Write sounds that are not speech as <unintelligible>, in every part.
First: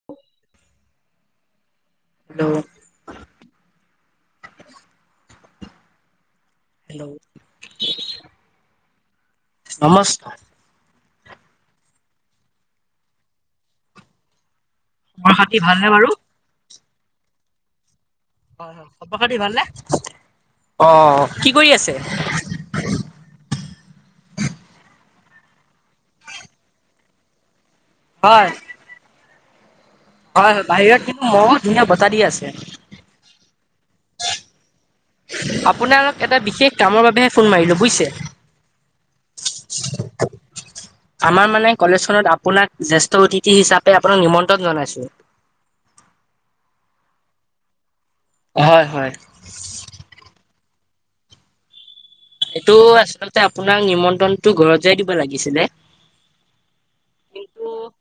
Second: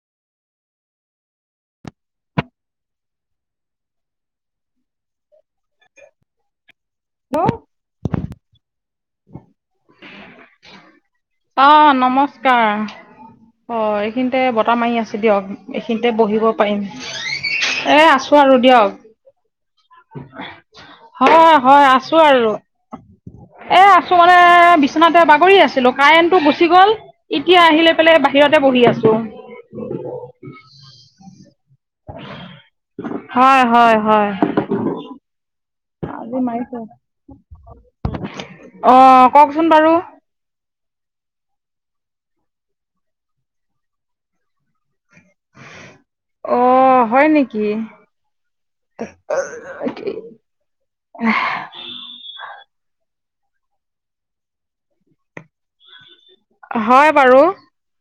<unintelligible> <inaudible> Hello? Hello? নমস্কাৰ। অ', নমস্কাৰ। অ', এইখিনিতে বতাহ মাৰি আছে। খবৰ দিয়ক, খাতি ভালনে বাৰু এইখিনিতে বহিব পাৰিম। এ, আছোঁ আৰু হয় হয় খবৰ খাতি ভালনে দিয়ক। কি কৰি হয়-হয় আছে আছোঁ আৰু। এ আছোঁ মানে বিচনাতে বাগৰি আছিলোঁ। কাৰেণ্টটো গুচি গল এতিয়া আহিলৈ পেলাই বাহিৰতে বহি আছোঁ। হয়-হয় বাহিৰত কিন্তু মহ ধুনীয়া বতাহ দি আছে। হয়-হয়-হয়। <unintelligible> আপোনালৈ এটা বিশেষ কামৰ বাবেহে ফোন মাৰিলোঁ বুইছে? অ', কওঁকচোন বাৰু? আমাৰ মানে কলেজখনত আপোনাক জেষ্ঠ অতিথি হিচাপে আপোনাক নিমন্ত্ৰন জনাইছোঁ। অ', হয় নেকি? হয় হয় <unintelligible> এইটো আচলতে আপোনাক নিমন্ত্ৰনটো ঘৰতে দিব লাগিছিলে। হয় বাৰু। <unintelligible>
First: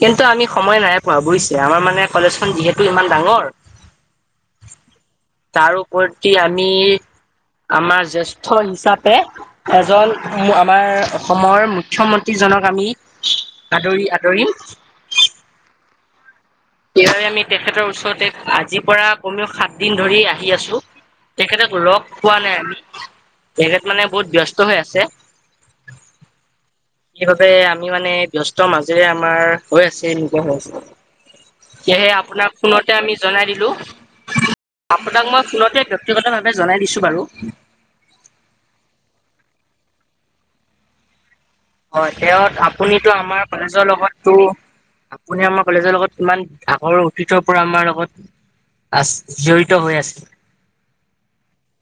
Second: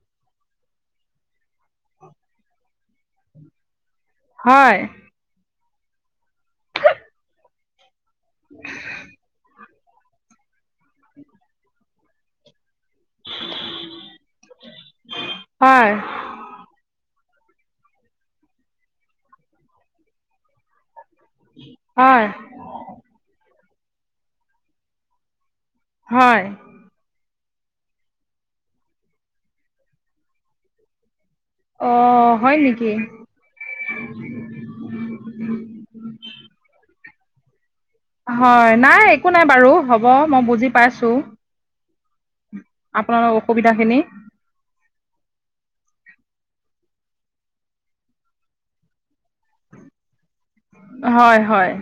কিন্তু আমি সময় নাই পোৱা বুইছে? আমাৰ মানে কলেজখন যিহেতু ইমান ডাঙৰ হয়। তাৰ ওপৰত কি আমি আমাৰ জেষ্ঠ হিচাপে। এজন আমাৰ অসমৰ মুখ্যমন্ত্ৰী জনক আমি আদৰি-আদৰি। হয়। <unintelligible> আমি তেখেতৰ ওচৰতে আজি পৰা কমেও সাত দিন ধৰি আহি আছোঁ। তেখেতক লগ হয় পোৱা নাই আমি, তেখেত মানে বহুত ব্যস্ত হৈ আছে। হয়। সেইবাবে আমি মানে ব্যস্ত মাজেৰে আমাৰ হৈ আছে নিজা হৈ আছে। অ সেইহে আপোনাৰ হয় ফোনতে নেকি আমি জনাই দিলোঁ। আপোনাক মই ফোনতে ব্যক্তিগতভাৱে জনাই দিছোঁ বাৰু। হয়। নাই একো নাই বাৰু হ'ব, মই বুজি পাইছোঁ। হয়, তেওঁত আপুনিতো আমাৰ কলেজৰ অসুবিধাখিনি লগতটো আপুনি আমাৰ কলেজৰ লগত কিমান ডাঙৰ অতীতৰ পৰা আমাৰ লগত জড়িত হৈ আছিল। হয়-হয়।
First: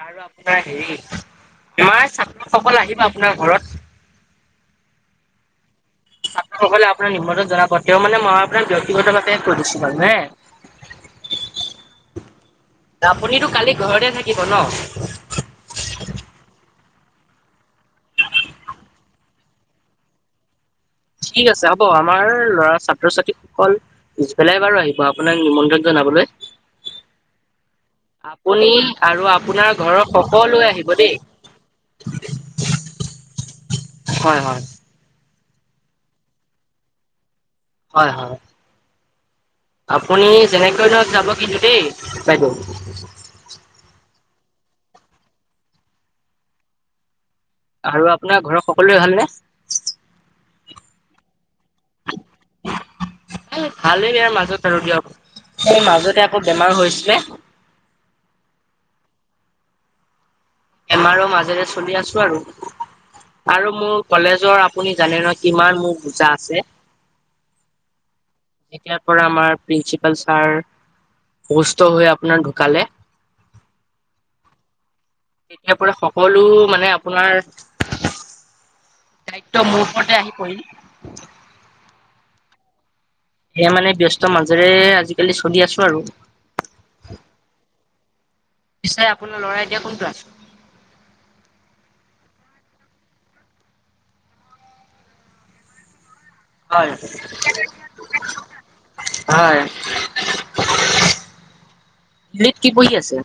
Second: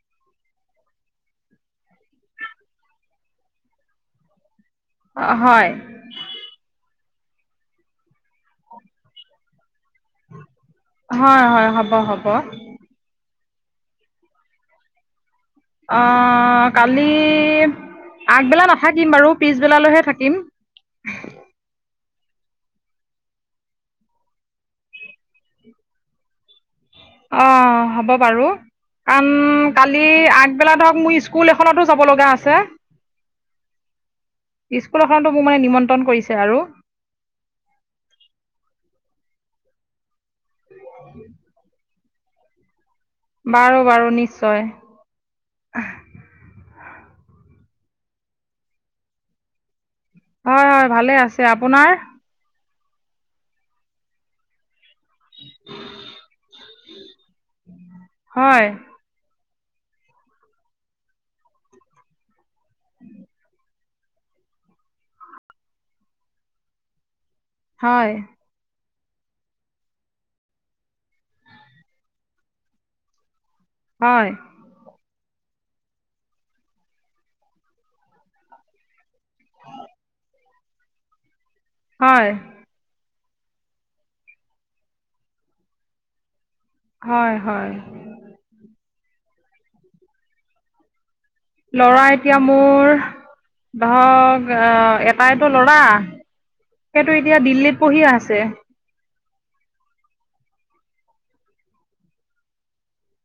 আৰু আপোনাৰ হেৰি, আমাৰ ছাত্ৰসকল আহিব আপোনাৰ ঘৰত। অ', হয়। ছাত্ৰসকলে আপোনাৰ নিমন্ত্ৰণ জনাব, তেউ মানে মই আপোনাক ব্যক্তিগতভাৱে কৈ দিছোঁ বাৰু হে? হয়-হয়, হ'ব-হ'ব। আপুনিতো কালি ঘৰতে থাকিব ন? অ', কালি আগবেলা নাথাকিম বাৰু, পিছবেলালৈ হে থাকিম। ঠিক আছে হ'ব আমাৰ ল'ৰা ছাত্ৰ ছাত্ৰী সকল পিছবেলাই বাৰু আহিব আপোনাক নিমন্ত্ৰণ জনাবলৈ। অ', হ'ব বাৰু। আপুনি আৰু আপোনাৰ কাৰণ ঘৰৰ কালি সকলোৱে আগবেলা আহিব ধৰক মোৰ স্কুল স্কুল এখনতো যাব লগা আছে। হয়-হয়। স্কুল এখনটো মোৰ মানে নিমন্ত্ৰণ কৰিছে আৰু। হয়-হয়। আপুনি যেনেকৈ নহওঁক যাব কিন্তু দেই বাইদেউ। বাৰু-বাৰু, নিশ্চয়। আৰু আপোনাৰ ঘৰৰ সকলোৱে ভালনে? হয়-হয় ভালে আছে। আপোনাৰ? এ ভালেই বেয়াৰ মাজত আৰু দিয়ক। সেই মাজতে আকৌ বেমাৰ হৈছিলে। হয়। বেমাৰো মাজেৰে চলি আছোঁ আৰু। আৰু মুৰ কলেজৰ আপুনি জানে নহয় কিমান মোৰ বুজা আছে। হয়। এতিয়াৰ পৰা আমাৰ প্ৰিন্সিপাল ছাৰ অসুস্থ হৈ আপোনাৰ ঢুকালে। হয়। এতিয়া পৰা সকলো মানে আপোনাৰ দায়িত্ব মোৰ ওপৰতে আহি পৰিল। হয়। সেয়া মানে ব্যস্ত মাজেৰে আজিকালি চলি আছোঁ আৰু। হয়-হয়। পিছে আপোনাৰ লৰাই এতিয়া কোন ক্লাছ? লৰা এতিয়া মোৰ, ধৰক এটাইতো ল'ৰা হয় সেইটো এতিয়া দিল্লীত পঢ়ি আছে। হয়। দিল্লীত কি পঢ়ি আছে?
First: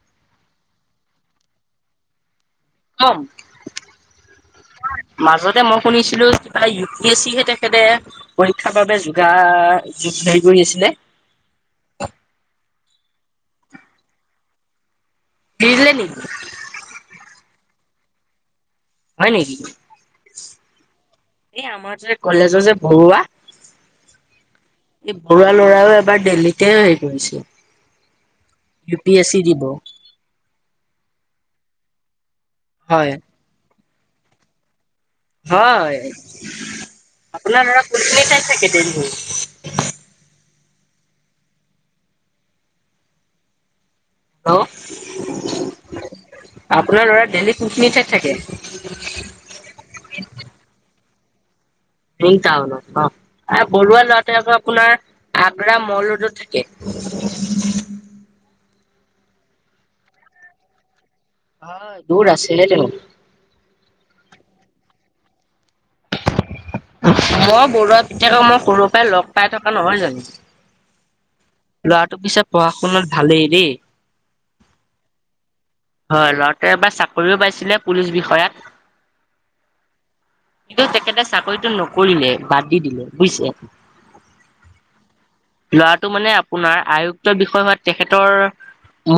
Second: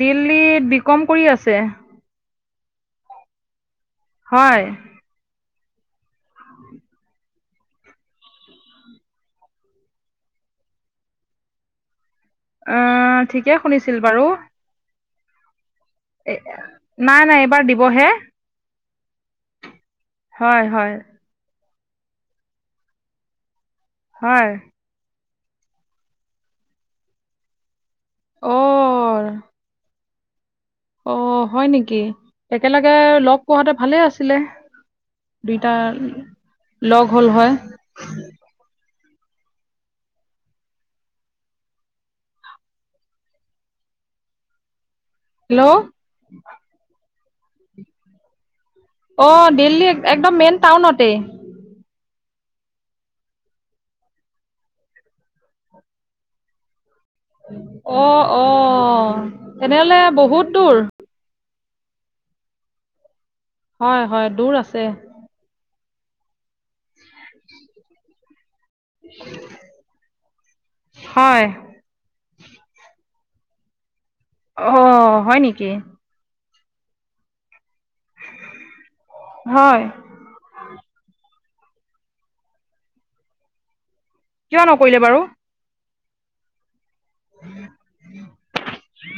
দিল্লীত বি কম কৰি আছে। অ। হয়। মাজতে মই শুনিছিলো কিবা ইউ পি এছ চিহে তেখেতে পৰীক্ষাৰ বাবে যোগাৰ হেৰি কৰি আছিলে। অ, ঠিকে শুনিছিল বাৰু। দি দিলে নি? নাই, নাই, এইবাৰ দিবহে। হয় নেকি? হয়, হয়। এই আমাৰ যে কলেজৰ যে বৰুৱা হয়। এই বৰুৱা ল'ৰাও এবাৰ দেলহীতে হেৰি কৰিছিল, ইউ পি এছ অ' চি দিব। অ, হয় নেকি? একেলগে হয় লগ পোৱা হেতে ভালে আছিলে। দুইটা হয় লগ হ'ল হয়। আপোনাৰ ল'ৰা <unintelligible> অ হেল্ল'। আপোনাৰ ল'ৰা দেলহীত কোনখিনি ঠাইত থাকে? অ দিল্লীত একদম মেইন টাউনতে। মেইন টাউনত অ। এ বৰুৱা ল'ৰাটোৱে আকৌ আপোনাৰ আগ্ৰা মল ৰোডত থাকে। অ-অ, তেনেহ'লে বহুত দূৰ। হয়, দূৰ আছেহে তেও। হয়-হয়, দূৰ আছে। মই বৰুৱা পিতেকক মই সৰুৰ পৰাই লগ পাই থকা নহয় জানো। হয় ল'ৰাটো পিছে পঢ়া-শুনাত ভালেই দেই। অ, হয় নেকি? হয়, ল'ৰাটোৱে এবাৰ চাকৰিও পাইছিলে পুলিচ বিষয়াত। হয়। কিন্তু তেখেতে চাকৰিতো নকৰিলে, বাদ দি দিলে বুইছে। কিয় নকৰিলে বাৰু? ল'ৰাটো মানে আপোনাৰ আয়ুক্ত বিষয় হোৱা তেখেতৰ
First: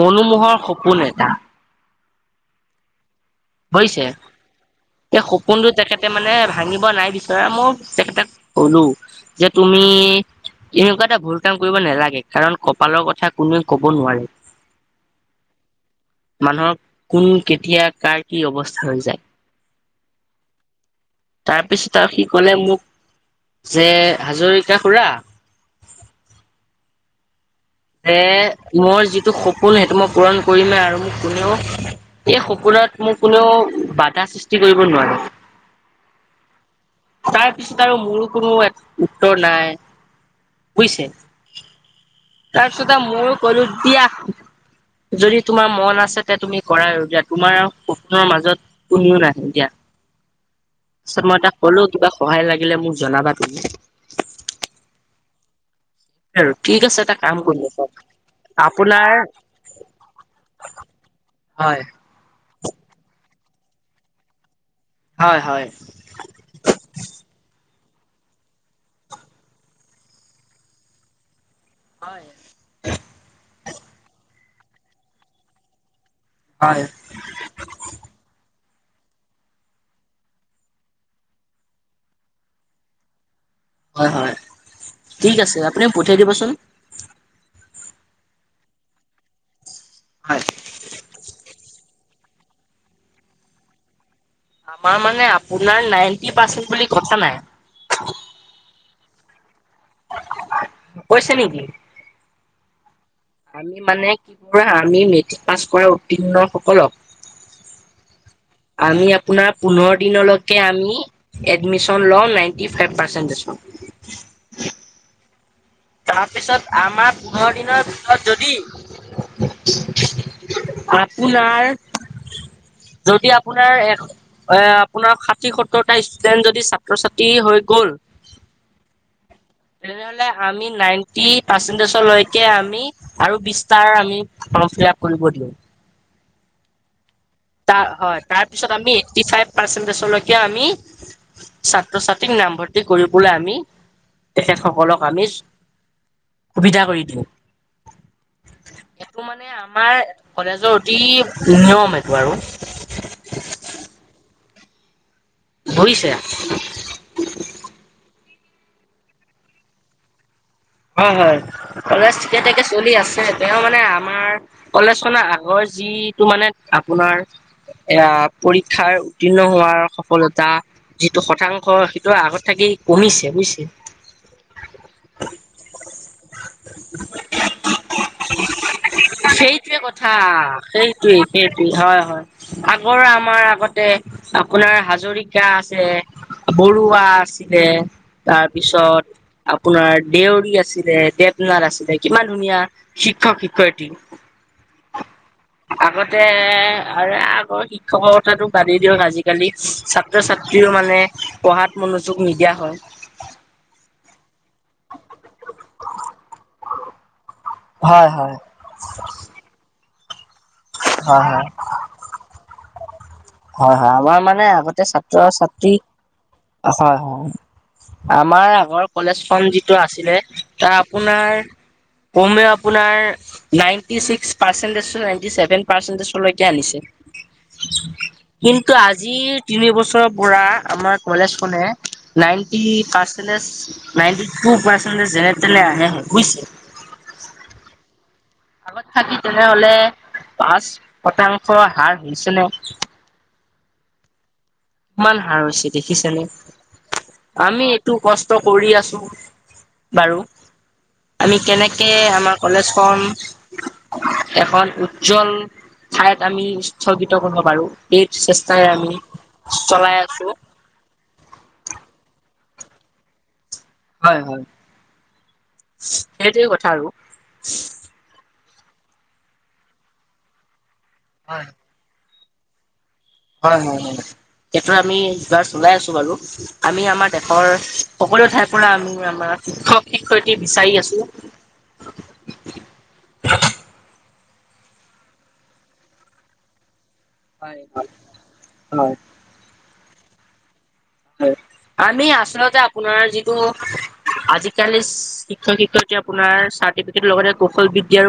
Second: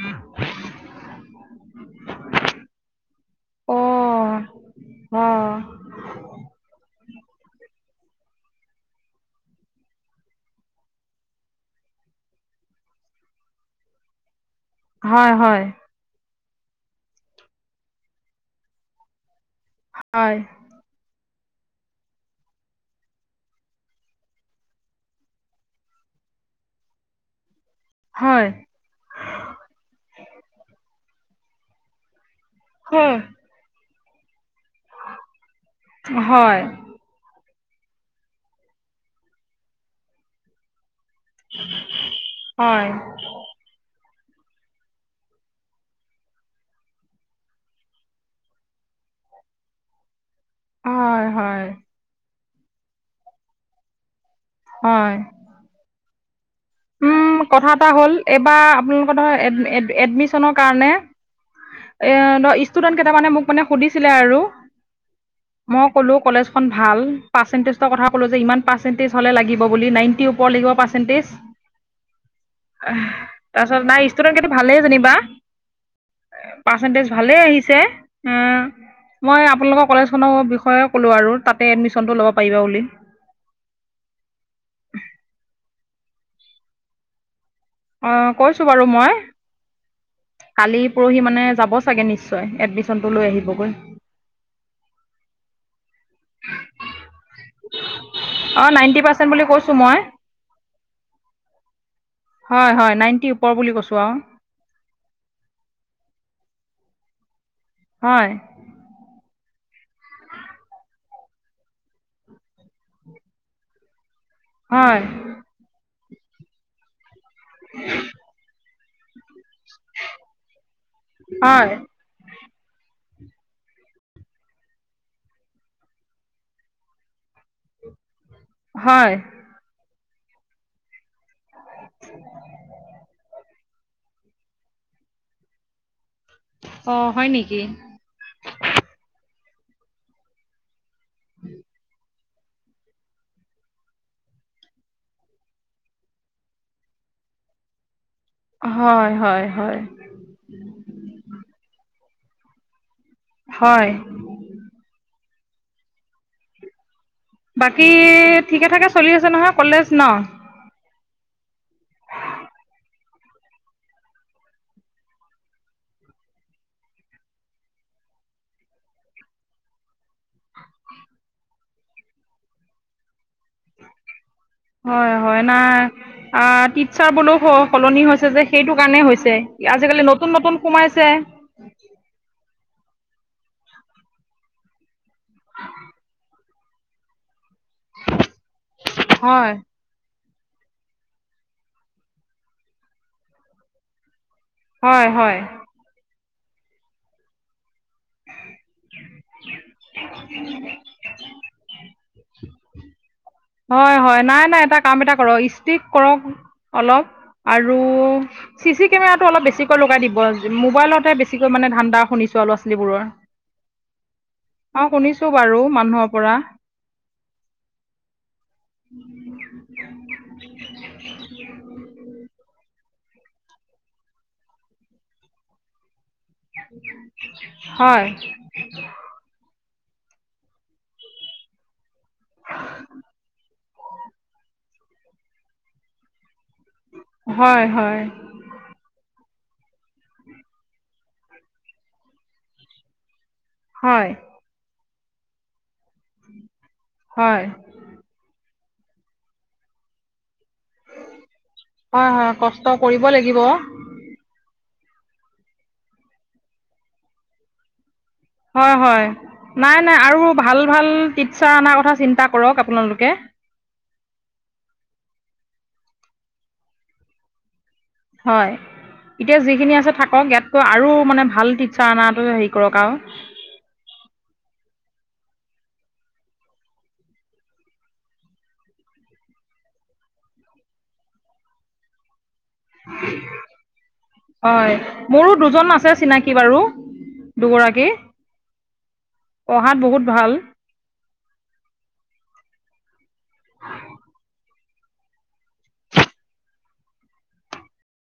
মনোমোহৰ সপোন এটা। অ বুজিছে? সেই অ সপোনটো তেখেতে মানে ভাঙিব নাই বিচৰা। মোৰ তেখেতক কলোঁ যে তুমি এনেকুৱা এটা ভুল কাম কৰিব নালাগে, কাৰণ কপালৰ কথা কোনোৱে ক'ব নোৱাৰে। হয়, হয়। মানুহক কোন, কেতিয়া, কাৰ, কি অৱস্থা হৈ যায় হয়। তাৰপিছত আৰু সি ক'লে মোক যে হাজৰিকা খুৰা যে হয় মৰ যিটো সপোন সেইটো মই পূৰণ কৰিমে আৰু মোক কোনেও এই সপ সপোনত হয় মোক কোনেও বাধা সৃষ্টি কৰিব নোৱাৰে। হয়। তাৰপিছত আৰু মোৰো কোনো এক উত্তৰ নাই, বুইছে? হয় তাৰপিছত আৰু মইয়ো ক'লো দিয়া। যদি তোমাৰ মন আছে তে তুমি কৰা আৰু দিয়া। তোমাৰ আৰু সপোনৰ মাজত কোনেও নাহে দিয়া। হয় তাৰপাছত মই তাক হয় ক'লো, কিবা সহায় লাগিলে মোক জনাবা তুমি। হয়। আৰু ঠিক আছে, এটা উম কাম কথা কৰি এটা হ'ল এইবাৰ <unintelligible> আপোনালোকৰ আপোনাৰ ধৰ হয়। এইয়া ন, ষ্টুডেণ্ট কেইটামানে মোক মানে সুধিছিলে আৰু। হয়-হয়। মই ক'লো কলেজখন ভাল, পাৰ্চেণ্টেজৰ কথা ক'লো যে, ইমান পাৰ্চেণ্টেজ হ'লে লাগিব বুলি, নাইনটি ওপৰ লাগিব পাচ পাৰ্চেন্তেছ হয়। এহ, তাৰপাছত নাই ষ্টুডেণ্ট কিন্তু ভালেই যেনিবা। হয় পাৰ্চেন্টেজ ভালেই আহিছে। উম, মই আপোনালোকৰ কলেজখনৰ বিষয়ে ক'লোঁ আৰু তাতে এডমিশ্যনটো ল'ব পাৰিব বুলি। হয়-হয়, ঠিক আছে, আপুনি পঠিয়াই দিবচোন। অ', কৈছো বাৰু মই। হয়। কালি পৰহি মানে যাব চাগে নিশ্চয়, এডমিশ্যনটো লৈ আহিবগৈ। আমাৰ মানে আপোনাৰ নাইনটি পাৰ্চেন্ট বুলি কথা নাই। অ', নাইনটি পাৰ্চেন্ট বুলি কৈছো মই। কৈছে নেকি হয়-হয়, নাইণ্টি ওপৰ বুলি আমি কৈছোঁ মানে আৰু কি কৰো হা, আমি মেট্ৰিক পাছ কৰা উত্তীৰ্ণ সকলক হয়। আমি আপোনাৰ পোন্ধৰ দিনলৈকে আমি এডমিশ্যন লওঁ, নাইনটি ফাইভ পাৰ্চেন্টেছত। হয়। তাৰপিছত আমাৰ পোন্ধৰ দিনৰ ভিতৰত যদি হয় আপোনাৰ, যদি আপোনাৰ এস এ আপোনাৰ ষাঠি সত্তৰটা ষ্টুডেন্ট যদি ছাত্ৰ- ছাত্ৰী হৈ গ'ল হয়। তেনেহ'লে আমি নাইনটি পাৰ্চেন্টেজৰ লৈকে আমি আৰু বিছটাৰ আমি ফ্ৰম ফিলাপ কৰিব দিওঁ। অ', হয় নিকি। তাৰ হয়, তাৰ পিছত আমি এইট্টি ফাইভ পাৰ্চেন্টেজলৈকে আমি, ছাত্ৰ ছাত <unintelligible> নামভৰ্তি কৰিবলৈ আমি, তেখেতসকলক আমি সুবিধা কৰি দিওঁ, হয় এইটো হয় মানে হয় আমাৰ কলেজৰ অতি নিয়ম এইটো আৰু। হয়। বুইছে। বাকী ঠিকে ঠাকে চলি আছে নহয় কলেজ ন। হয়- হয়, কলেজ ঠিকে ঠিকে চলি আছে, তেওঁ মানে আমাৰ কলেজখনৰ আগৰ যিটো মানে আপোনাৰ এয়া পৰীক্ষাৰ উত্তীৰ্ণ হোৱাৰ সফলতা যিটো শতাংশ, সেইটো আগত থাকি কমিছে বুইছে। হয়- হয়, নাই আ টিটছাৰ বোলেও স সলনি হৈছে যে, সেইটো কাৰণেই হৈছে, সেইটোৱে আজিকালি কথা নতুন- নতুন সোমাইছে। সেইটোৱে সেইটোৱে, হয়-হয়। আগৰ আমাৰ আগতে আপোনাৰ হাজৰিকা আছে, বৰুৱা আছ দিলে তাৰপিছত হয় আপোনাৰ দেউৰী আছিলে, দেৱনাথ আছিলে কিমান ধুনীয়া শিক্ষক-শিক্ষয়িত্ৰী। হয়, হয়। আগতে আৰু আগৰ শিক শিক্ষকৰ কথাটো বাদেই দিয়ক। আজি-কালি ছাত্ৰ-ছাত্ৰীও মানে পঢ়াত মনোযোগ নিদিয়া হয়। হয়, হয়। নাই, নাই। এটা কাম এটা কৰক। ষ্টিক কৰক অলপ। আৰু হয় হয় চি চি কেমেৰাটো অলপ বেছিকৈ লগাই দিব। মোবাইলতে হয় বেছিকৈ মানে ধান্দা শুনিছোঁ আও ল-ছালীবোৰৰ। হয়, হয়। আমাৰ মানে আগতে বাৰু ছাত্ৰ-ছাত্ৰী, মানুহৰ পৰা হয় হয়। আমাৰ আগৰ কলেজখন যিটো আছিলে তাৰ আপোনাৰ কমেও আপোনাৰ ninety six percentage to ninety seven পাৰ্চেন্টেজলৈ কি হয় আনিছে? কিন্তু আজিৰ তিনি বছৰৰ পৰা আমাৰ কলেজখনে ninety percentage, ninety two percentage যেনে তেনে আহে বুইছে। হয়, হয়। আগত থাকি তেনেহ'লে পাঁচ শতাংশ হাৰ হৈছে ন। হয়। ইমান হাৰ হৈছে দেখিছেনে? হয় আমি টো কষ্ট কৰি আছো বাৰু। আমি কেনেক কে হয় হয় আমাৰ কষ্ট কৰিব কলেজখন লাগিব এখন উজ্জ্বল ঠাইত আমি স্থগিত কৰিব পাৰো সেইট চেষ্টাই হয় আমি হয় নাই, না চলাই আছো আৰু ভাল ভাল টিটছাৰ আনা কথা চিন্তা কৰক আপোনালোকে। হয়, হয়। সেইটোৱে কথা আৰু। হয়, এতিয়া যিখিনি আছে থাকক। ইয়াতকৈ আৰু মানে ভাল টি চাৰ আনাটো হেৰি কৰক আৰু। হয়, হয়, হয়। সেইটো আমি <unintelligible> ওলাই আছো বাৰু। আমি আমাৰ দেশৰ সকলো ঠাইৰ পৰা আমি আমাৰ শিক্ষক-শিক্ষয়িত্ৰী বিচাৰি আছো। হয়, মোৰো দুজন আছে চিনাকি বাৰু। হয় দুগৰাকী। হয় পঢ়াত বহুত ভাল। আমি আচলতে আপোনাৰ যিটো আজি-কালি শিক্ষক-শিক্ষয়িত্ৰী আপোনাৰ চাৰ্টিফিকেটৰ লগতে কৌশল বিদ্যাৰ